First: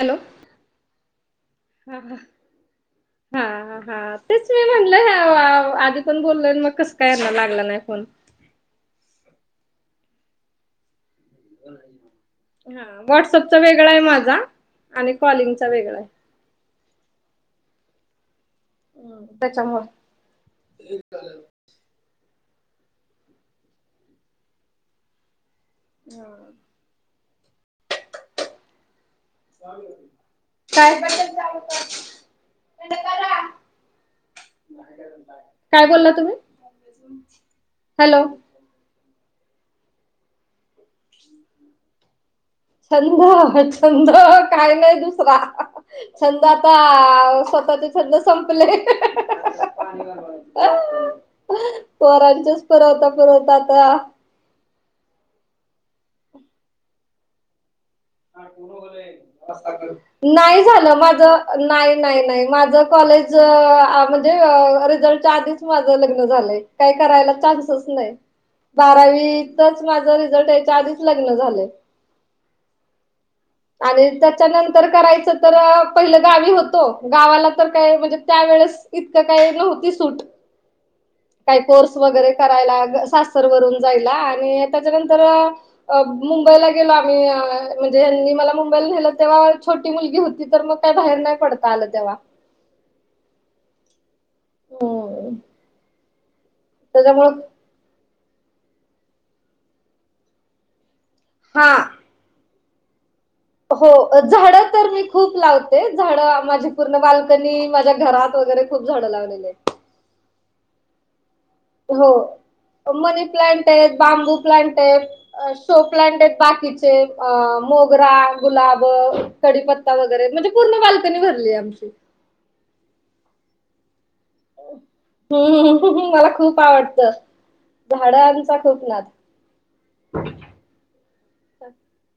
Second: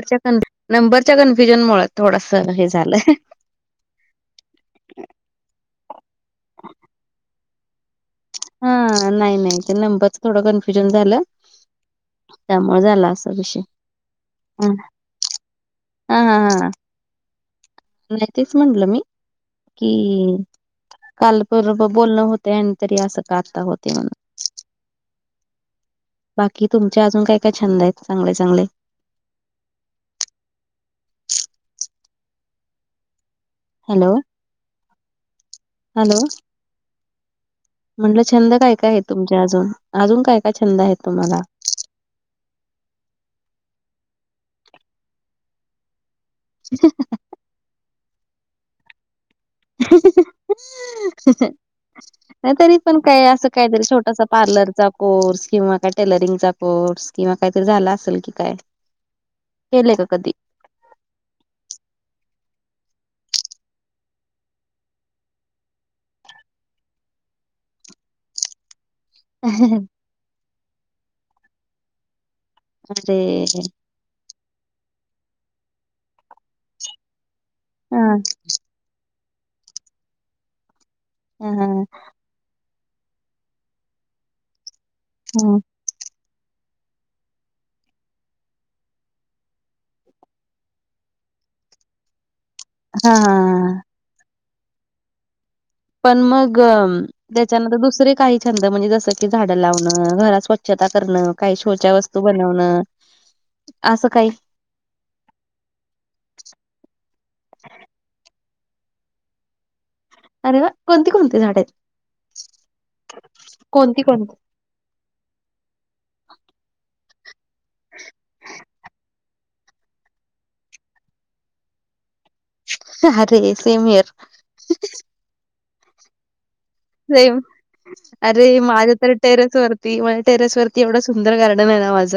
Hello कन नंबरच्या confusion ममूळं हा हा थोडसा हे झालंय. हा हा तेच मी म्हणलं हाय वाव आदी पण बोललं आणि मग कसं काय ह्यांना लागलं नाय फोन. हा नाही-नाही ते नंबरच थोडं कन्फ्युजन झालय त्यामुळे हा झालं असं व्हॉट्सअपचा विषय वेगळा आहे माझा आ आणि कॉलिंगचा वेगळा आहे. हा हा हा. नाही तीच म्हटलं मी हम्म त्याच्यामुळे कि काल कर्ब बोलणं होतय आणि तरी असं का आता होते म्हणून. बाकी तुमचे अजून काय-काय छंद आहेत चांगले-चांगले? [unintelligible] हॅलो काय बोलला हॅलो तुम्ही? म्हटलं हॅलो छंद काय-काय आहेत तुमचे अजून अजून काय काय छंद आहेत तुम्हाला? छंद हा छंद काही नाही दुसरा. छंद आता स्वतःचे छंद संपले. [unintelligible] नाही पोरांचेच तरी पण पुरवता काय असं पुरवता काहीतरी आता छोटासा पार्लरचा कोर्स किंवा काय टेलरिंगचा कोर्स किंवा काहीतरी झाला असेल. की काय केले का कधी नाही झाला माझ नाही नाही माझा कॉलेज आ म्हणजे रिझल्टच्या आदी च माझं लग्न झालंय काय करायला चान्सच नाय. [unintelligible] बारावीतच माझं रिझल्ट याच्या आधीच लग्न झालय. अरे आणि त्याच्यानंतर करायचं तर पहिलं गावी होतो गावाला तर काय हा म्हणजे त्यावेेळेस इतकं काय नव्हती सूट. हा काही हा कोर्स वैगैरे करायला. सासर वरून जायला आणि त्याच्या नंतर... अ... मुंबईला गेलो आम्हीअ.... म्हण जे.... मला मुंबईला न्हेल तेव्हा छोटी मुलगी होती तर मग काय बाहेर नाही पडता आलं तेव्हा... हा.... होय... पण मग... त्याच्या... त्यानंतर दुसरे काही छंद म्हणजे जस की झाडं लावणं घरात स्वचछता करणं काही हा शो च्या वस्.. तू.. बनवन... हो. झाडं तर मी खूप लावते. तेच झाड माझी पूर्ण बालकनी माझ्या घरात वैगैरे खूप झाडं लावलेले आहेत. अरे वा... कोणती- कोणती झाड आहेत. हो... मनी प्लन्ट आहेत. कोणती बांबू कोणती प्लन्ट आहेत. शो प्लान्ट आहेत बाकीचे अ.. मोगरा, गुलाब... कडीपत्ता वैगैरे म्हणजे पूर्ण बालकनी भरली आ हे. आमची... जा.. रे.. सेम इयर... हम्म... हम्म.. मला खूप आवडत. सेम. अरे माझ्या नाद तर.. टेरेस वरती.. म्ह... टेरेस वरती एवढं सुंदर गार्डन आहे ना माझ.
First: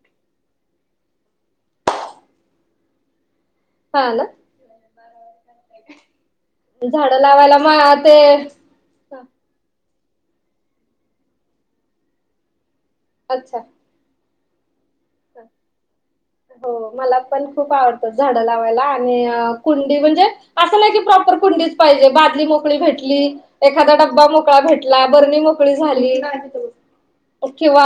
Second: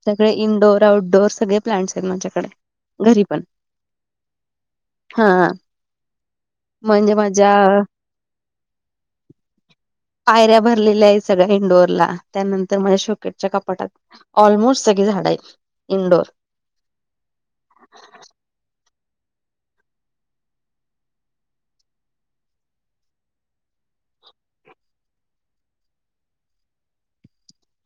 सगळे इनडोअर आउटडोर सगळे प्लांट्स आहेत. माझ्याकडे घरी पण. हा.. ना.. हा... हा.. झाडं लावायला माळात... पायऱ्या भरलेल्या आहेत सगळ्या इनडोअरला. त्यानंतर म शो... कच्या अच्छा कपाटात ऑलमोस्ट सगळी झाडं आहेत. इनडोअर... हो.. मला पण खूप आवडतं झाडं लावायला. आणि अ... कुंडी म्हण जे.. असं नाही की प्रॉपर कुंडीच पाहिजे बादली मोकळी भेटली.. एखादा डबा मोकळा भेट ला. बरणी मोकळी झाली.. किंवा..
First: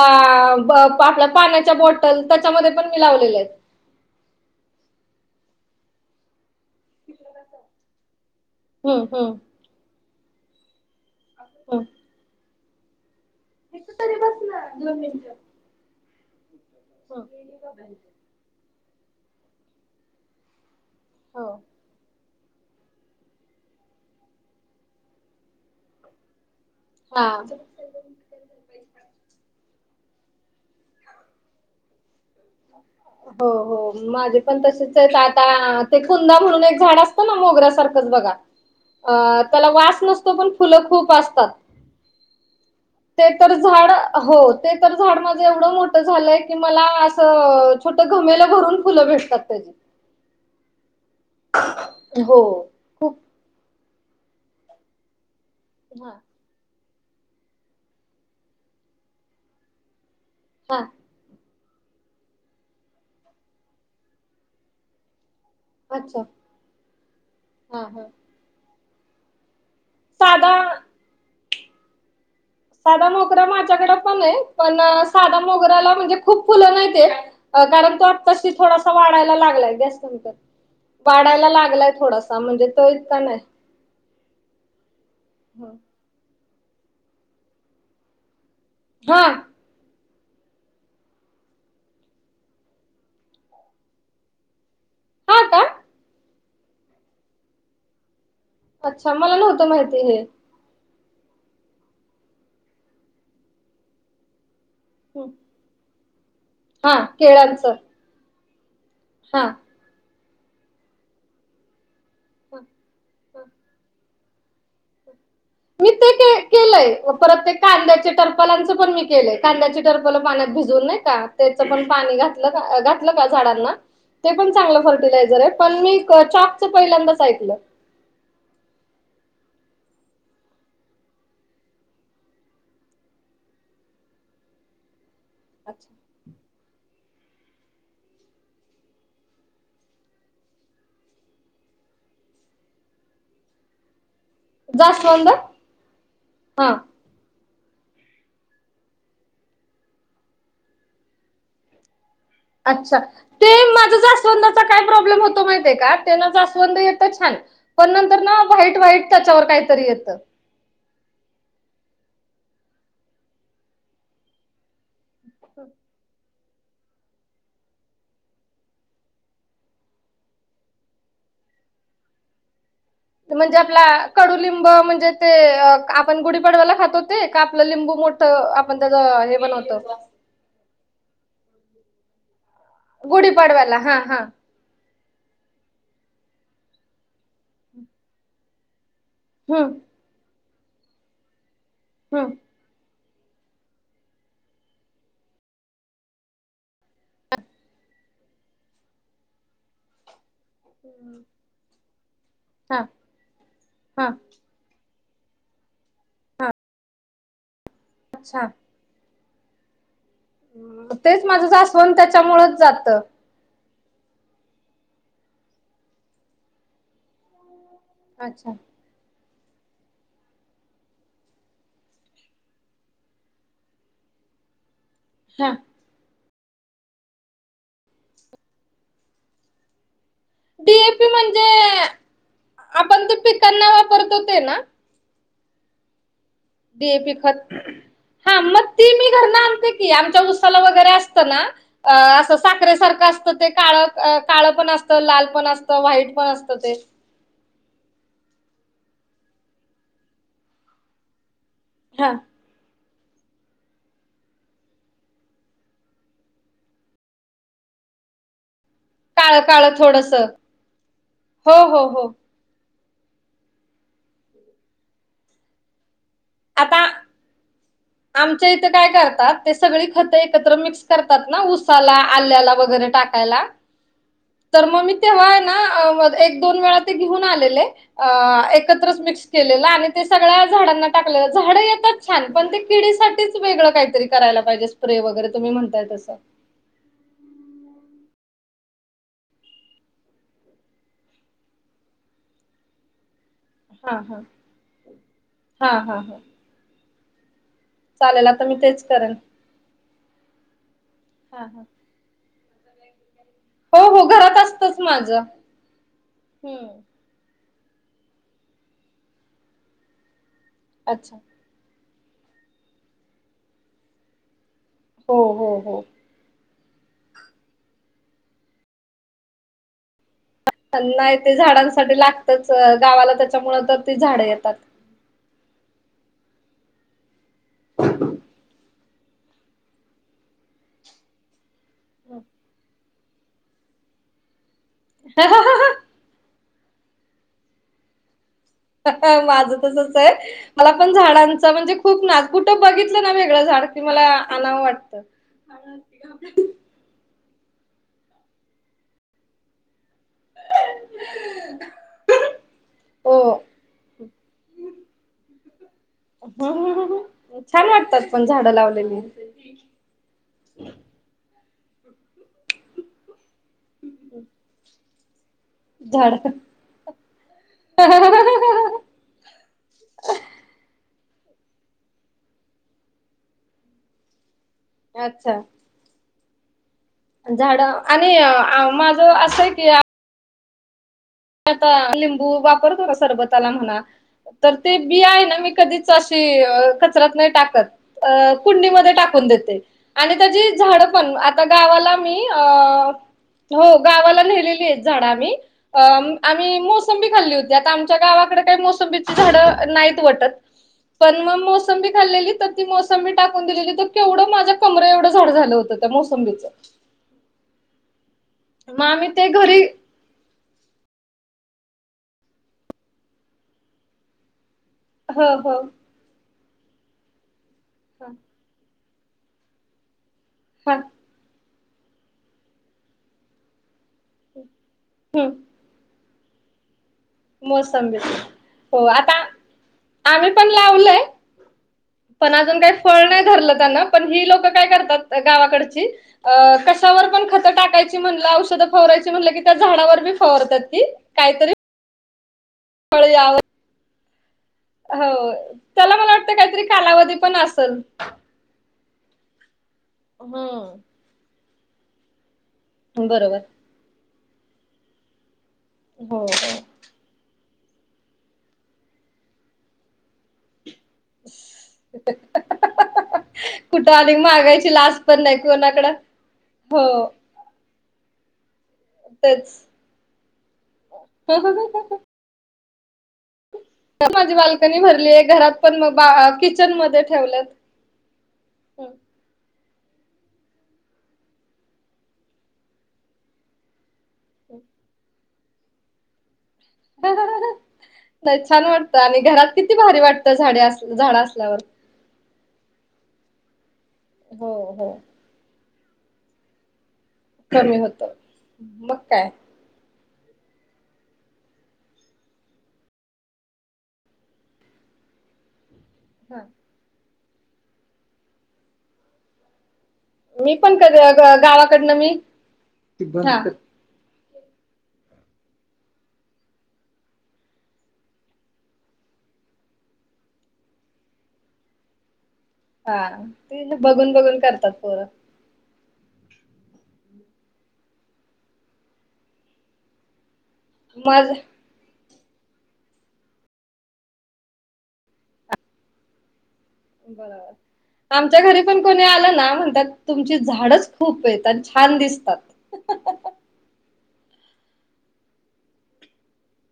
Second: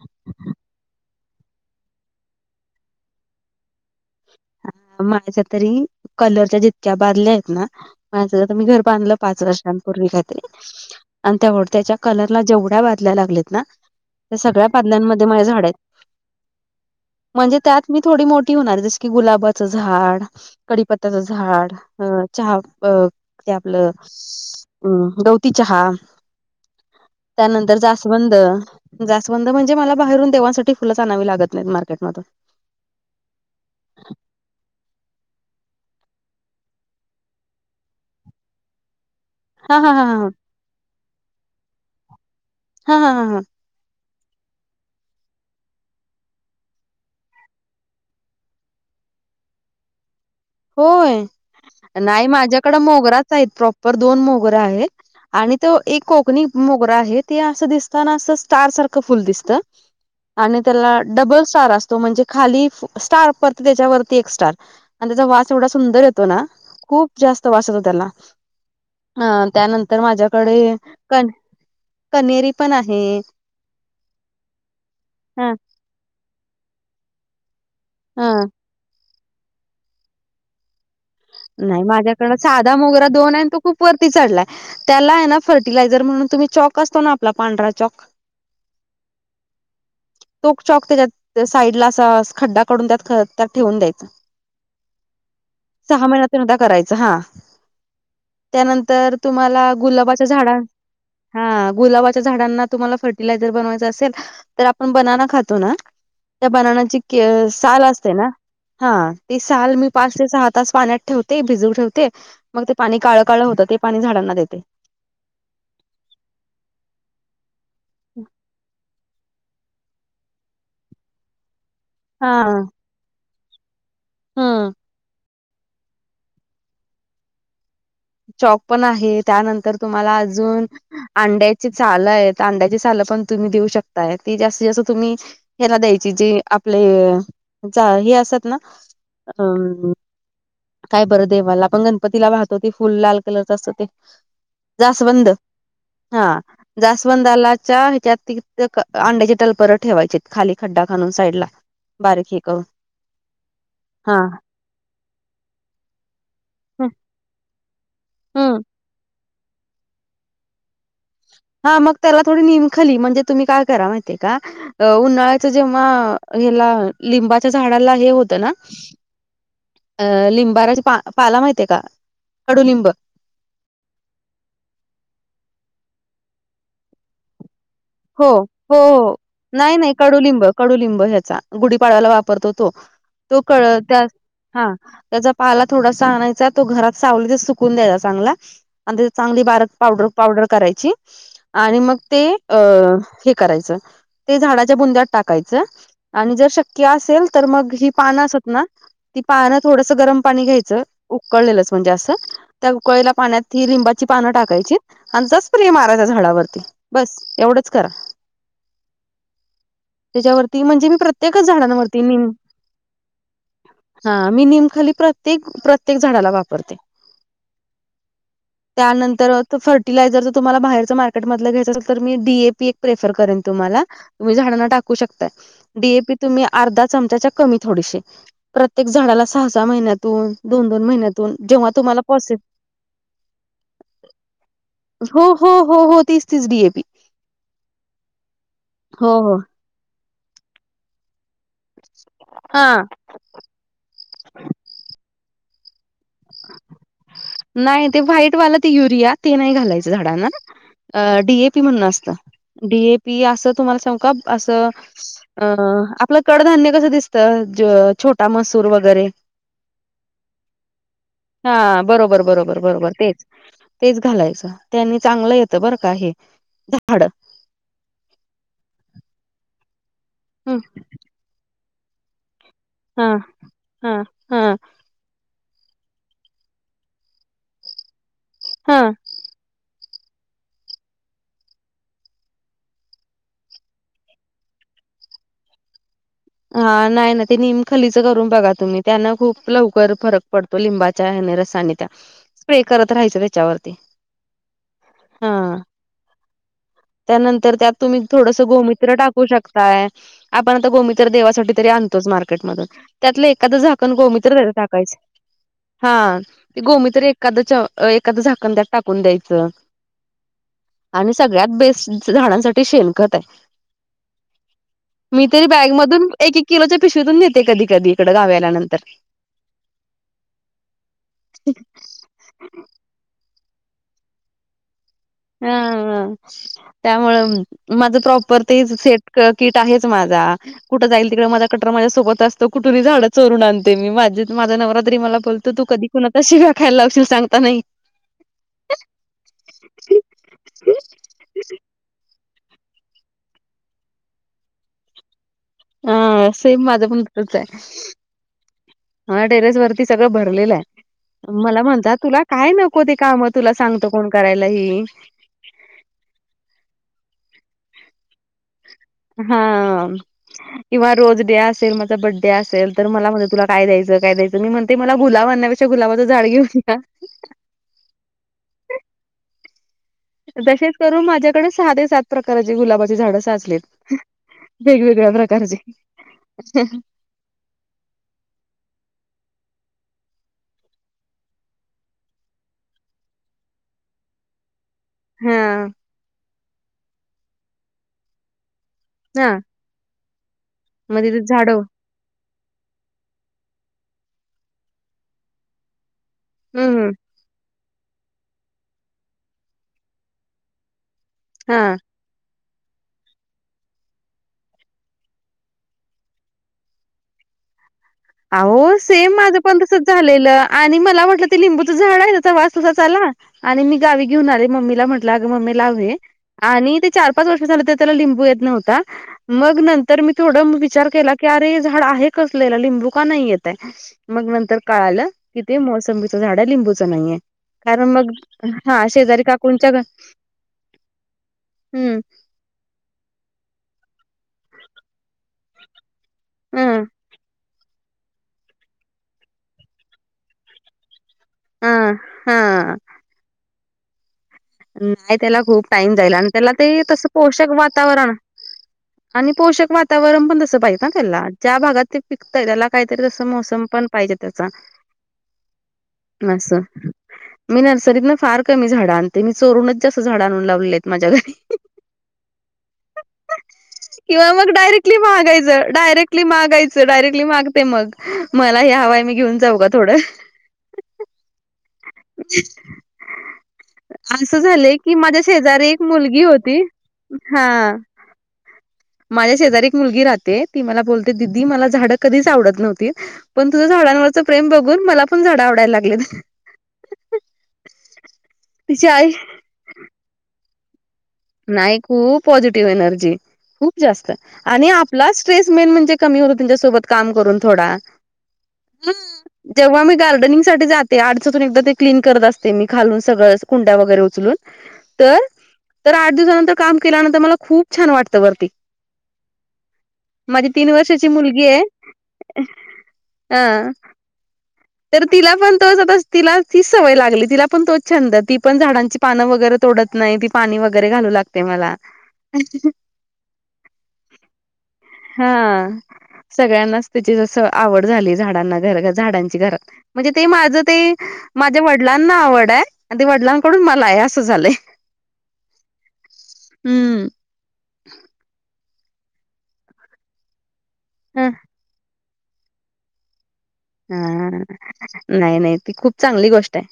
आपल्या पाण्याच्या बॉटल त्याच्यामध्ये पण मी लावलेले आहेत. माझ्याच्या तरी कलरच्या जितक्या बादल्या आहेत ना.. माझ आता मी घर हम्म बांधलं हम्म पाच वर्षांपूर्वी काय तरी.. आणि तेव्हाड हम्म त्याच्या... कलरला जेवढ्या बादल्या लागल्यात ना. त्या सगळ्या बादल्यानमध्ये माझ्या झाड आहेत. हम्म. म्हणजे त्यात मी थोडी मोठी होणार. जस की गुलाबा.... च झाड, कडीपत्याच हो झाड, अ.. चहा अ.. ते.. आपल... अ... गवती चहा. हा. त्यानंतर जास.. वंद.. जास्वंद म्हणजे मला बाहेरून देवांसाठी फुलं आणावी लागत नाहीत मार्केट मधुन. [inaudible] हो -हो माझे पण तसेच आहेत आता.. ते कुंदा म्हणून एक झाड असतं ना मोगऱ्यासारखंच बघा... अ..... त्याला हा हा वास हा हा नसतो पण फुलं खूप असतात. हा हा हा ते हा तर.. झाड हो. ते तर झाड माझ एवढ मोठ झालंय की मलाआस.. अ.. छोट गमेल भरून फुलं भेटतात त्याची.. होय. नाही हो माझ्याकड खूप मोगराच आहेत प्रॉपर दोन मोगरा आहेत. आणि तो एक हा कोकणी.. मोगरा आहे. ते असं दिसत ना असं स्टार सारखं फुल दिसत आणि हा त्याला.. डबल स्टार असतो म्हणजे खाली स्टार पर त्याच्यावरती एक स्टार आणि त्याचा वास... तेवढा सुंदर अच्छा येतो ना, खूप जास्त वास हा त्याला, हा हा त्यानंतर तर साधा माझ्याकडे, कन कनेरी पण आहे साधा मोगरा माझ्याकडे पण आहे. पणं साधा ह मोगऱ्याला म्हणजे खूप फुलं नाहीत येतं. कारण तो ह आताशी थोडासा वाढायला लागलाय. गॅस कमी कर. वाढायला नाही लागलाय माझ्याकडं थोडासा म्हणजे साधा तो मोगरा इतका दोन नाही. आहे आणि तो खूप वरती चढलाय, त्याला आहे ना, हं. फर्टिलायझर म्हणून तुम्ही चॉक असतो ना, आपला पांढरा चॉक [inaudible] हा! तोच चॉक त्याच्यात साईडला असं, खड्डा कडून त्यात त्यात ठेवून द्यायच. हा का! सहा महिन्यात एकदा करायचं हा, अच्छा त्यानंतर मला नव्हतं तुम्हाला माहिती हे गुलाबाच्या झाडा हा! गुलाबाच्या झाडांना तुम्हाला फर्टिलायझर बनवायचं असेल तर आपण बनाणा हं. खातो ना, त्या हा बनाण्याची के केळांचं साल असते ना हा! ती हा साल मी पाच ते सहा तास पाण्यात ठेवते. भिजू ठेवते. मग ते हा पाणी काळ, काळ होतं. ते पाणी झाडांना देते. मी ते के केलंय, परत ते कांद्याच्या टरपालांचं पण मी केलयं, कांद्याची टरपल पाण्यात भिजून नाही का, त्याच पण पाणी हा घातलं घातलं का झाडांना ते पण हम्म. चांगलं फर्टिलायझर आहे. पण मी चॉकच पहिल्यांदाच ऐकलं. चॉक पण आहे. त्यानंतर तुम्हाला अजून अंड्याची सालं आहेत. अंड्याची सालं पण तुम्ही देऊ शकताय ती जास्त जास्त तुम्ही ह्याला द्यायची जी, आपले जा हे असत ना अ! काय बरं देवाला! आपण गणपतीला वाहतो ते फुलं लाल कलरच असतं ते जास्वंद हा, जास वंदालाच्या ह्याच्यात ती, अंड्याचे टलपरं ठेवायचे खाली खड्डा खणून साईड ला बारकी! अच्छा! ते माझं जास्वंदाचा काय प्रॉब्लेम होतो माहिते का? तेना जास्वंद येत छान! पण नंतर ना हम्म व्हाइट, व्हाईट त्याच्यावर काहीतरी येतं. हा मग त्याला थोडी, निमखली म्हणजे तुम्ही काय करा माहिते हे का अ उन्हाळ्याच जेव्हा हेला लिंबाच्या झाडाला हे होतं ना अ लिंबाराची पा पाला माहितीय का? कडूलिंब म्हणजे आपला, कडुलिंब म्हणजे ते, आपण गुढीपाडव्याला खातो ते का आपलं लिंबू? हो मोठं हो, आपण त्याचं हे नाही, नाही बनवतो कडुलिंब, कडुलिंब हेचा गुढीपाडव्याला वापरतो तो, तो कळ गुढीपाडव्याला हा त्या हा, त्याचा पाला थोडासा आणायचा. तो घरात सावलीतच सुकून द्यायचा चांगला आणि तेची चांगली बारक हम्म पावडर, पावडर करायची, आणि मग ते हम्म अ हे करायचं, ते झाडाच्या बुंद्यात टाकायचं, आणि जर शक्य असेल तर मग, ही पानं असत ना ती पानं थोडसं गरम पाणी घ्याय चं उकळलेलचं म्हणजे असं, त्या हा उकळलेल्या पाण्यात ही लिंबाची हा पानं टाकायची, आणि तेचा स्प्रे मारा त्या हा झाडावरती बस एवढंच करा. अच्छा! त्याच्यावरती म्हणजे, हम्म, मी तेच प्रत्येकच माझं जास्वंद झाडांवरती निंब त्याच्यामुळेच जात हा मी निमखली प्रत्येक, प्रत्येक झाडाला वापरते. अच्छा! त्यानंतर, तो फर्टिलायझर जर तुम्हाला बाहेरचं मार्केटमधलं घ्यायच असेल तर मी डी. ए. पी, एक रेफर करेन तुम्हाला, तुम्ही झाडांना टाकू शकता. हा डी. ए. पी. तुम्ही अर्धा चमचाच्या कमी थोडीशी प्रत्येक झाडाला सहा सहा महिन्यातून दोन डी. दोन ए. पी. महिन्यातून म्हणजे जेव्हा तुम्हाला पॉसि आपण तो पिकांना वापरतो ते ना? हो हो हो हो, तीच तीच डी. ए. पी. ते पिकत हा मग ती मी हो घरन हो आणते की आमच्या उसाला वगैरे असत ना अ आसं हा साखरे सारखं आस त ते काळ काळ पण असतं, लाल पण असतं, व्हाईट पण असतं ते. नाही. ते व्हाईटवाल ते युरिया ते नाही घालायच झाडांना डी. A P. म्हणून हा असतं डी. ए. पी. आस तुम्हाला सांगू का आस अ आपलं कडधान्य कस दिसत ज छोटा मस सूर वैगरे काळ काळ थोडस हो हा हो हो बरोबर. बरोबर बरोबर तेच तेच घालायचं त्यांनी चांगलं येत बरं का हे आता झाड. आमच्या इथ काय करतात ते सगळी खत एकत्र ह मिक्स करतात ना ऊसाला, आल्याला, वै गरे हा टाकायला हा हा तर मग मी तेव्हा हे ना एक, दोन वेळा ते घेऊन आलेले अ हा एकत्रच मिक्स केलेल आणि ते सगळ्या झाडांना टाकलं. झाडं येतात छान पण ते किडीसाठीच वेगळं काहीतरी करायला पाहिजे स्प्रे वगैरे तुम्ही म्हणताय तसं. हा. नाही ना ते निमखलीच करून बघा तुम्ही त्यांना खूप लवकर फरक पड तो लिंबाच्या हेन रसानी त्या स्प्रे करत राहयच च्यावरती हा हा हं. हा हा हा त्यानंतर त्यात तुम्ही चालेल थोडस आता मी तेच गोमित्र करेन टाकू शकताय, आपण आता गोमि हा देवासाठी हा तरी आणतोच मार्केटमधून त्यातलं एखादं हो झाकण हो घरात गोमित्र असतच टाकायचं, माझं हा ते हम्म गोमित्र एक एखादं च एखादं झाकण त्यात टाकून द्यायचं. आणि अच्छा सगळ्यात बेस्ट झाडांसाठी शेणखत आहे. हो मी तरी हो बॅग हो मधून एक एक किलोच्या पिशवीतून नेहते कधी कधी इकडं गावी आल्यानंतर. नाही. ते झाडांसाठी लागतच गावाला तेच्यामुळ तर ती झाडं येतात. हा हं, त्यामुळ माझं प्रॉपर ते सेट क किट आहेच माझा कुठं जाईल तिकड माझा कॅटर माझ्या सोबत असतो कुठबी झाडं चोरून आणते मी माझे माझ्या नवरा तरी मला बोलतो तू कधी कोणाच्या शिव्या खायला लावशील सांगता नाही माझं तसच आहे. मला पण झाडांच म्हणजे खूप ना कुठं बघितलं ना वेगळं झाड की मला आणवं वाटतं. हा. सेम माझं पण. आहे. माय टेरेस वरती सगळं भरलेलं आहे. मला म्हणतात तुला काय नको ते हो काम तुला सांगतो कोण करायला ही? हं हं हं, छान वाटतात पण झाडं लावलेली. हा किंवा रोज डे असेल माझा बड्डे असेल तर मला म्ह तुला काय द्यायचं काय द्यायचं? मी म्हणते मला गुलाब आणण्यापेक्षा गुलाबाचं झाड घेऊन हं. हं हं हं हं हं. तसेच करून माझ्याकडे सहा, सात प्रकाराची झाड साचलीत. वेगवेगळ्या अच्छा. प्रकारची. झाड आणि माझ असंय की आता लिंबू वापरतो ना सरबताला म्हणा. तर ते बी आहे ना हा मी कधीच अशी कचरात नाही टाकत. कुंडीमध्ये टाकून हा देते आणि त्याची झाड मग पण तिथे झाड गावाला मी हो. गावाला नेलेली आहेत झाड मी आम्ही हम्म मोसंबी खाल्ली होती. आता आमच्या गावाकड काय मोसंबीची झाडं, नाहीत वटत. पन म हा मोसंबी खाल्लेली. तर ती मोसंबी टाकून दिलेली. तर केवढं, माझ्या कमर एवढं झाड झालं होतं, त्या मोसंबीच. अहो, मग आम्ही सेम ते माझं पण घरी तसच झालेलं. आणि मला वाटलं ते लिंबूचं झाडय. त्याचा वास तसाच आला. आणि गावी घेऊन आले, मम्मी ला म्हटलं. हो आगं, हो मम्मे लाव हे. आणि ते चार- पाच वर्ष झालं, तरी त्याला ह लिंबू येत नव्हता. मग नंतर मी थोडं ह विचार केला की, अरे! हे झाड आहे कसलं? याला लिंबू का नाही येतय. मग नंतर काळालं. हम्म कि, ते मोसंबीचं झाडय. लिंबूच नाहीये. कारण मोसंबीच मग, हा हो आता शेजारी काकूंच्या घर. आम्ही पण लावलंय हम्म. पण अजून काय फळ नाही धरलं त्यांनं. पण ही लोक काय करतात, गावाकडची. अ हम्म कशावर पण खतं टाकायच मनलं, औषधं फवारायची मनलं की, त्या झाडावर बी फवारत्यात ती. कायतरी अं. ह. कळल्यावर? नाय, त्याला खूप टाईम त्याला मला जाईल. अन् वाटतं त्याला काहीतरी ते तसं, कालावधी पण पोषक असेल वातावरण आणि पोषक वातावरण पण तसं पाहिजेत आ हम्म त्याला. ज्या भागात ते पिकतय, त्याला काहीतरी तसं बरोबर मोसम पण पाहिजे त्याचा. हो हो असं. मी नर्सरीतनं, फार कमी झाड आणते. मी चोरूनच जास्त झाड आणून लावलेलेयत. माझ्या घरी. कुठं अधिक किंवा मग मागायची डायरेक्टली लाज पण नाही मागायचं. कोणाकड डायरेक्टली मागायचं. हो डायरेक्टली मागते मग. मला हे हवाय. मी घेऊन जाऊ का? थोडं. काय, काय, काय? [inaudible] माझी असं झालंय बाल्कनी की, माझ्या भरलीय घरात शेजारी पण एक मग मुलगी होती. किचन मध्ये हा. ठेवल्यात माझ्या शेजारी एक मुलगी राहते. ती मला बोलते. दिदी, मला झाडं कधीच आवडत नव्हती. पण तुझं झाडांवरच प्रेम बघून. मला पण झाडं आवडायला लागलेत. नाही छान तिची वाटतं आई आणि घरात किती भारी वाटतं, झाडे अस, झाडं अस नाही खूप पॉझिटिव्ह एनर्जी, खूप जास्त. हो आणि हो आपलाच ट्रेस मेन म्हणजे कमी होतो, तुमच्यासोबत काम करून थोडा. कमी होत हं. मग काय जेव्हा मी गार्डनिंग साठी जाते, आट दिवसातून एकदा ते क्लीन करत असते मी. खालून सगळंच. कुंड्या वगैरे उचलून. तर तर आठ हा दिवसानंतर काम केल्यानंतर मला, खूप छान वाटतं वरती. माझी मी तीन पण कधी वर्षाची ग मुलगीय. गावाकडनं मी अ. हा तर तिला पण तोच आता, तिला तीच सवय लागली. तिला पण तोच छंद. ती पण झाडांची पानं वगैरे तोडत नाही. ती पाणी वगैरे घालू लागते मला. हा. ते बघून- बघून करतात पोरं. हा. सगळ्यांनाच त्याची जसं, आवड झालीय. झाडांना, घर झाडांची घरात. म्हणजे ते माझं माजं म्हणजे वडलांना आवडाय. अन् ते वडिलांकडून मलाय. असं झालंय. हम्म. बर. आमच्या घरी पण कोणी आलं ना. म्हणतात, तुमची झाडच खूप ह येतात. छान दिसतात. हा. नाही- नाही. ती खूप चांगली गोष्टाय.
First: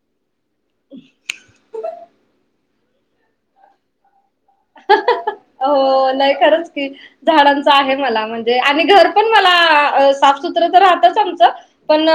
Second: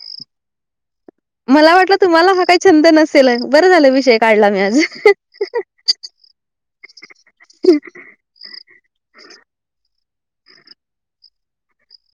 मला वाटलं, तुम्हाला हा काही छंद नसेल. बरं झालं, विषय काढला मी आज. हो नाही खरच की झाडांच आहे मला म्हणजे आणि घर पण मला साफ सुत्र तर राहतच आमच पणअ